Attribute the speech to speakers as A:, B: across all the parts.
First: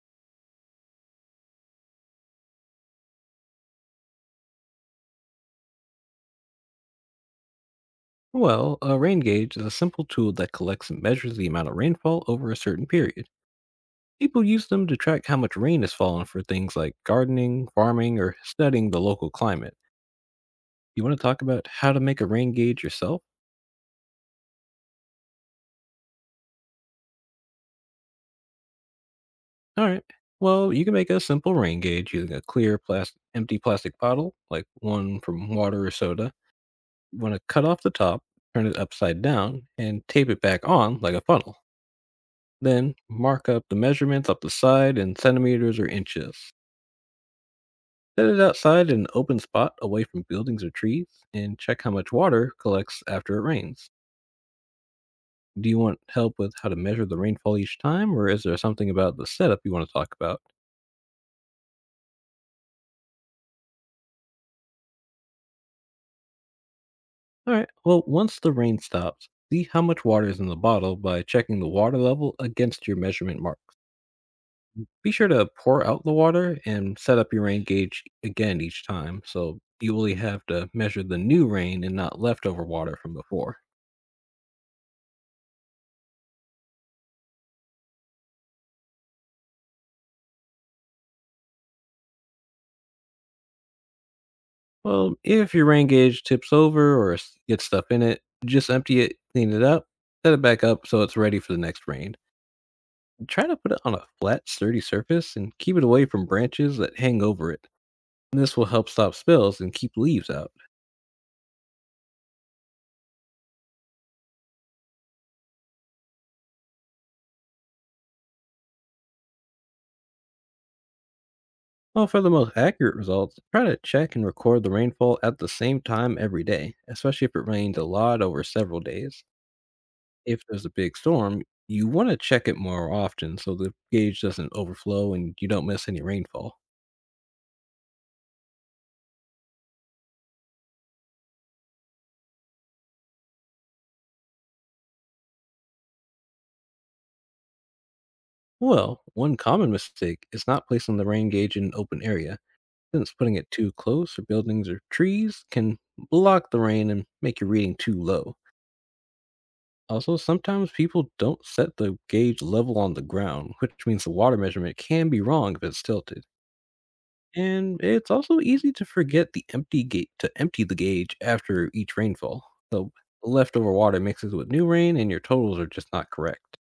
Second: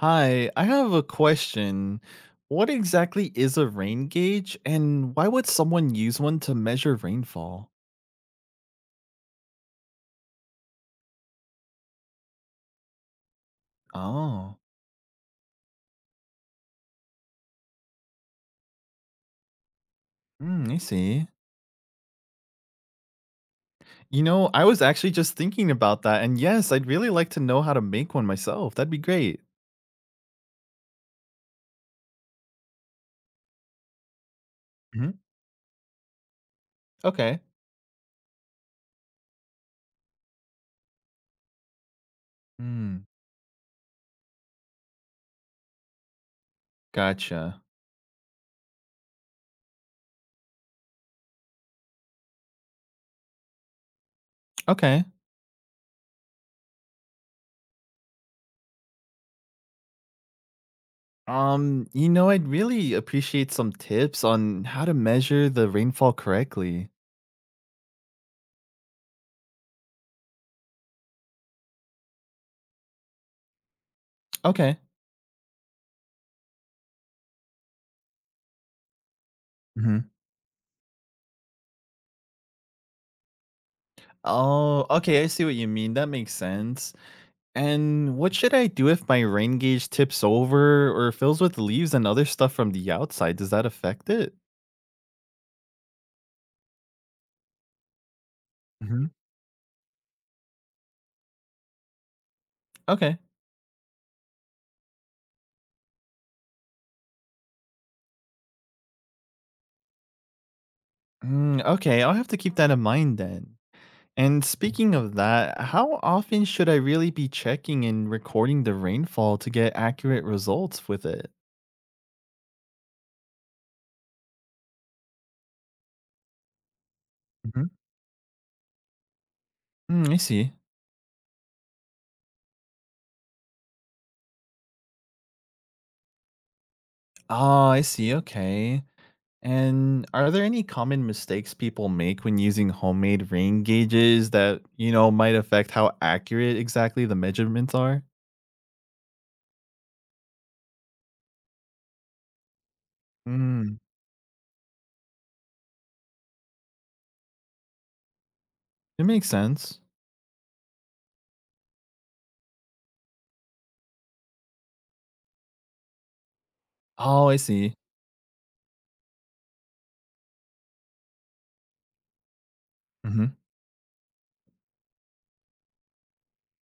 A: Hi, I have a question. What exactly is a rain gauge, and why would someone use one to measure rainfall?
B: Well, a rain gauge is a simple tool that collects and measures the amount of rainfall over a certain period. People
A: Oh,
B: use them to track how much rain has fallen for things like gardening, farming, or studying the local climate.
A: mm, I
B: You want to
A: see.
B: talk about how to make a rain gauge yourself?
A: I was actually just thinking about that, and yes, I'd really like to know how to make one myself. That'd be great.
B: All right. Well, you can make a simple rain gauge using a clear, plastic, empty plastic bottle, like
A: Hmm.
B: one from water or soda. You want
A: Okay.
B: to cut off the top, turn it upside down, and tape it back on like a funnel. Then
A: Mm,
B: mark up the measurements up the side in centimeters or inches.
A: gotcha.
B: Set it outside in an open spot away from buildings or trees and check how much water collects after it rains.
A: Okay.
B: Do you want help with how to measure the rainfall each time, or is there something about the setup you want to talk about?
A: I'd really appreciate some tips on how to measure the rainfall correctly.
B: All right, well, once the rain stops, see how much water is in the bottle by checking the water level against your measurement marks.
A: Okay.
B: Be sure to pour out the water and set up your rain gauge again each time, so you
A: Hmm.
B: only have to measure the new rain and not leftover water from before.
A: Oh, okay. I see what you mean. That makes sense. And what should I do if my rain gauge tips over or fills with leaves and other stuff from the outside? Does that affect it?
B: Well, if your rain gauge tips over or gets stuff in it, just empty
A: Hmm.
B: it, clean it up, set it back up so it's ready for the next rain.
A: Okay.
B: Try to put it on a flat, sturdy surface and keep it away from branches that hang over it. This will help stop spills and keep leaves out.
A: Mm, okay, I'll have to keep that in mind then. And speaking of that, how often should I really be checking and recording the rainfall to get accurate results with it?
B: Well, for the most accurate results, try to check and record the rainfall at the same time every day, especially if it
A: Hmm.
B: rained a lot over several days.
A: Mm, I
B: If
A: see.
B: there's a big storm, you want to check it more often so the gauge doesn't overflow and you don't miss any rainfall.
A: Oh, I see. Okay. And are there any common mistakes people make when using homemade rain gauges that, might affect how accurate exactly the measurements are?
B: Well, one common mistake is not placing the rain gauge in an open area, since putting it too
A: Mm,
B: close to buildings or trees can block the rain and make your reading too low.
A: it makes sense.
B: Also, sometimes people don't set the gauge level on the ground, which means the water measurement can be wrong if it's tilted.
A: Oh, I see.
B: And it's also easy to forget the empty gate to empty the gauge after each rainfall. So
A: Hmm.
B: leftover water mixes with new rain and your totals are just not correct.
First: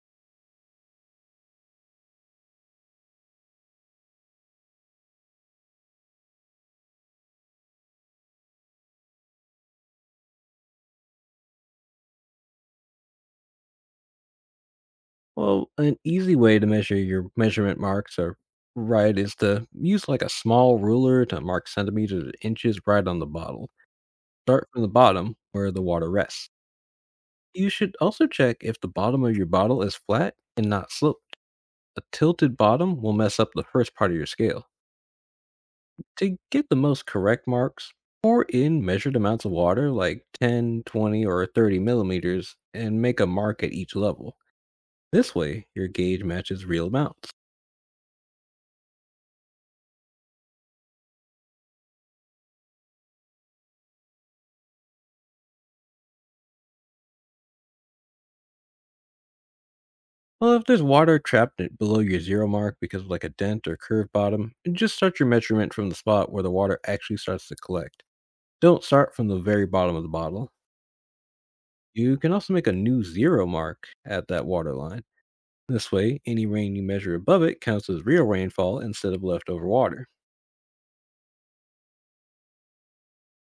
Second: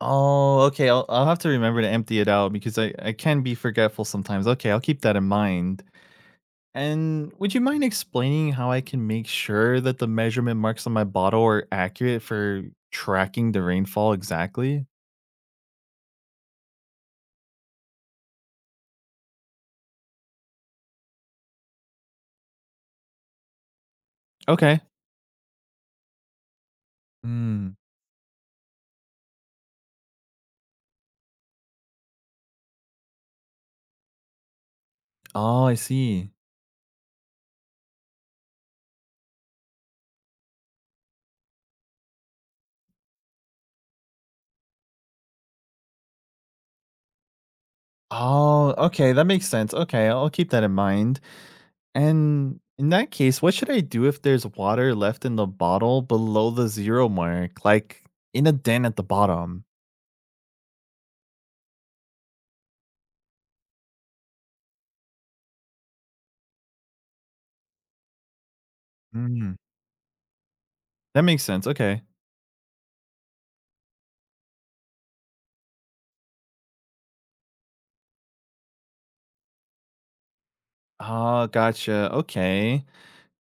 A: Oh, okay. I'll have to remember to empty it out because I can be forgetful sometimes. Okay, I'll keep that in mind. And would you mind explaining how I can make sure that the measurement marks on my bottle are accurate for tracking the rainfall exactly?
B: Well, an easy way to measure your measurement marks are right is to use like a small ruler to mark centimeters or inches right on the bottle. Start
A: Okay.
B: from the bottom where the water rests. You
A: Mm.
B: should also check if the bottom of your bottle is flat and not sloped. A tilted bottom will mess up the first part of your scale.
A: Oh, I see.
B: To get the most correct marks, pour in measured amounts of water like 10, 20, or 30 millimeters and make a mark at each level. This way, your gauge matches real amounts.
A: Oh, okay, that makes sense. Okay, I'll keep that in mind. And in that case, what should I do if there's water left in the bottle below the zero mark, like in a dent at the bottom?
B: Well, if there's water trapped below your zero mark because of like a dent or curved bottom, just start your measurement from the spot where the water actually starts to collect. Don't start from the
A: Mm,
B: very bottom of the bottle.
A: that makes sense. Okay.
B: You can also make a new zero mark at that water line. This way, any rain you measure above it counts as real rainfall instead of leftover water.
A: Oh, gotcha. Okay.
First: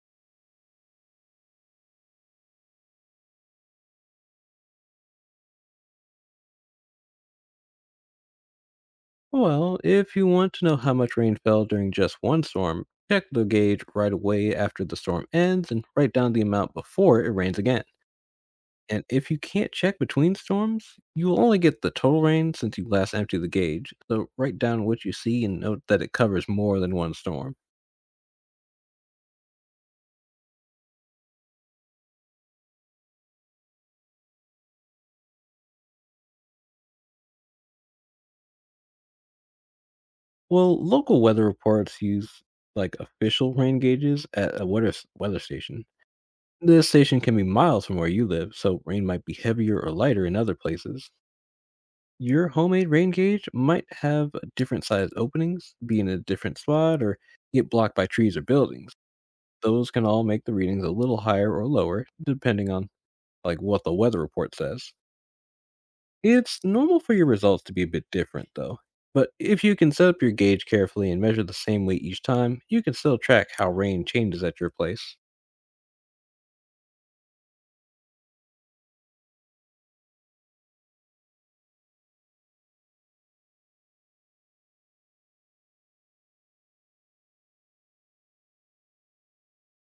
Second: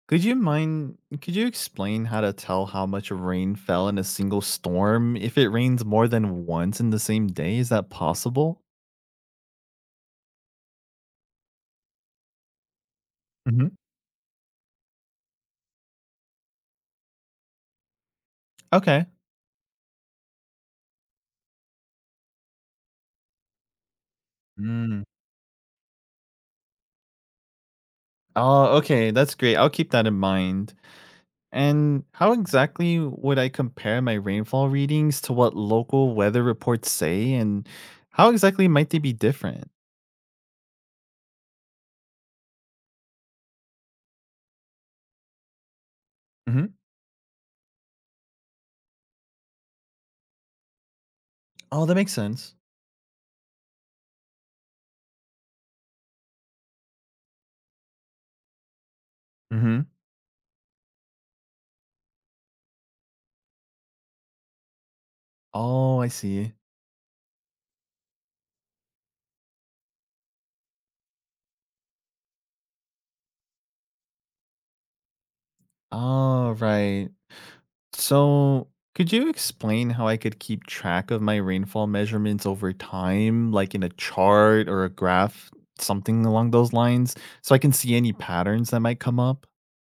A: Could you mind? Could you explain how to tell how much rain fell in a single storm if it rains more than once in the same day? Is that possible?
B: Well, if you want to know how much rain fell during just one storm, check the
A: Hmm.
B: gauge right away after the storm ends and write down the amount before it rains again. And
A: Okay.
B: if you can't check between storms, you will only get the total rain since you last emptied the gauge. So write down what
A: Mm.
B: you see and note that it covers more than one storm.
A: Oh, okay. That's great. I'll keep that in mind. And how exactly would I compare my rainfall readings to what local weather reports say? And how exactly might they be different?
B: Well, local weather reports use like official rain gauges at a weather station.
A: Hmm.
B: This station can be miles from where you live, so rain might be heavier or lighter in other places.
A: Oh, that makes
B: Your
A: sense.
B: homemade rain gauge might have different sized openings, be in a different spot, or get blocked by trees or buildings.
A: Hmm.
B: Those can all make the readings a little higher or lower, depending on like what the weather report says.
A: Oh, I see.
B: It's normal for your results to be a bit different, though. But if you can set up your gauge carefully and measure the same weight each time, you can still track how rain changes at your place.
A: All right. So, could you explain how I could keep track of my rainfall measurements over time, like in a chart or a graph, something along those lines, so I can see any patterns that might come up?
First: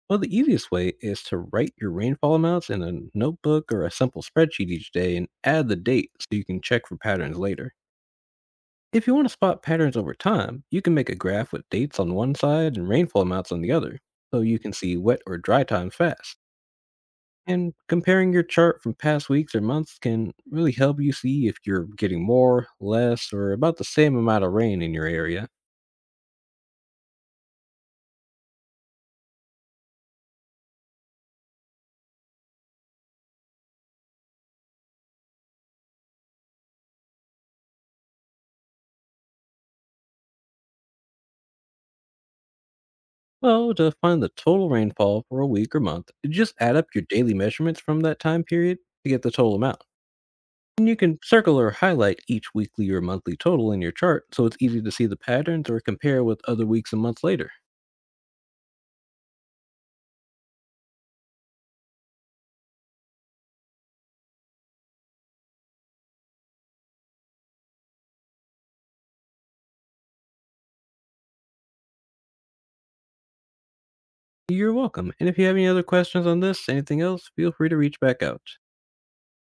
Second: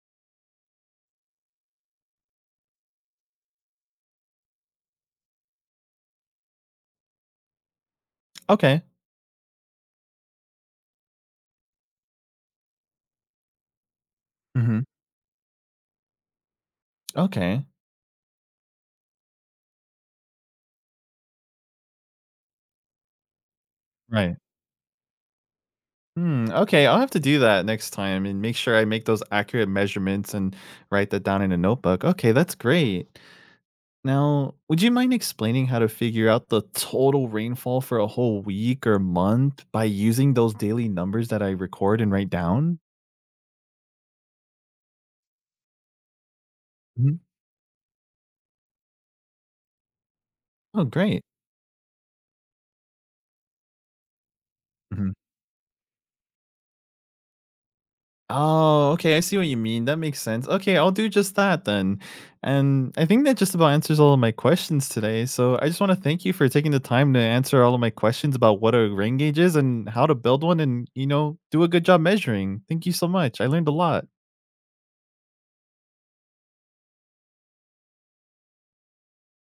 B: Well, the easiest way is to write your rainfall amounts in a notebook or a simple spreadsheet each day and add the date so you can check for patterns later.
A: Okay.
B: If you want to spot patterns over time, you can make a graph with dates on one side and rainfall amounts on the other, so you can
A: Hmm.
B: see wet or dry times fast.
A: Okay.
B: And comparing your chart from past weeks or months can really help you see if you're getting more, less, or about the same
A: Right.
B: amount of rain in your area.
A: Hmm, okay, I'll have to do that next time and make sure I make those accurate measurements and write that down in a notebook. Okay, that's great. Now, would you mind explaining how to figure out the total rainfall for a whole week or month by using those daily numbers that I record and write down?
B: Well, to find the total rainfall for a week or month, just add up your
A: Mhm.
B: daily measurements from that time period to get the total amount.
A: Oh,
B: And you can
A: great.
B: circle or highlight each weekly or monthly total in your chart so it's easy to see
A: Mhm.
B: the patterns or compare with other weeks and months later.
A: Oh, okay, I see what you mean, that makes sense. Okay, I'll do just that then, and I think that just about answers all of my questions today, so I just wanna thank you for taking the time to answer all of my questions about what a rain gauge is and how to build one and, do a good job measuring. Thank you so much, I learned a lot.
B: You're welcome. And if you have any other questions on this, anything else, feel free to reach back out.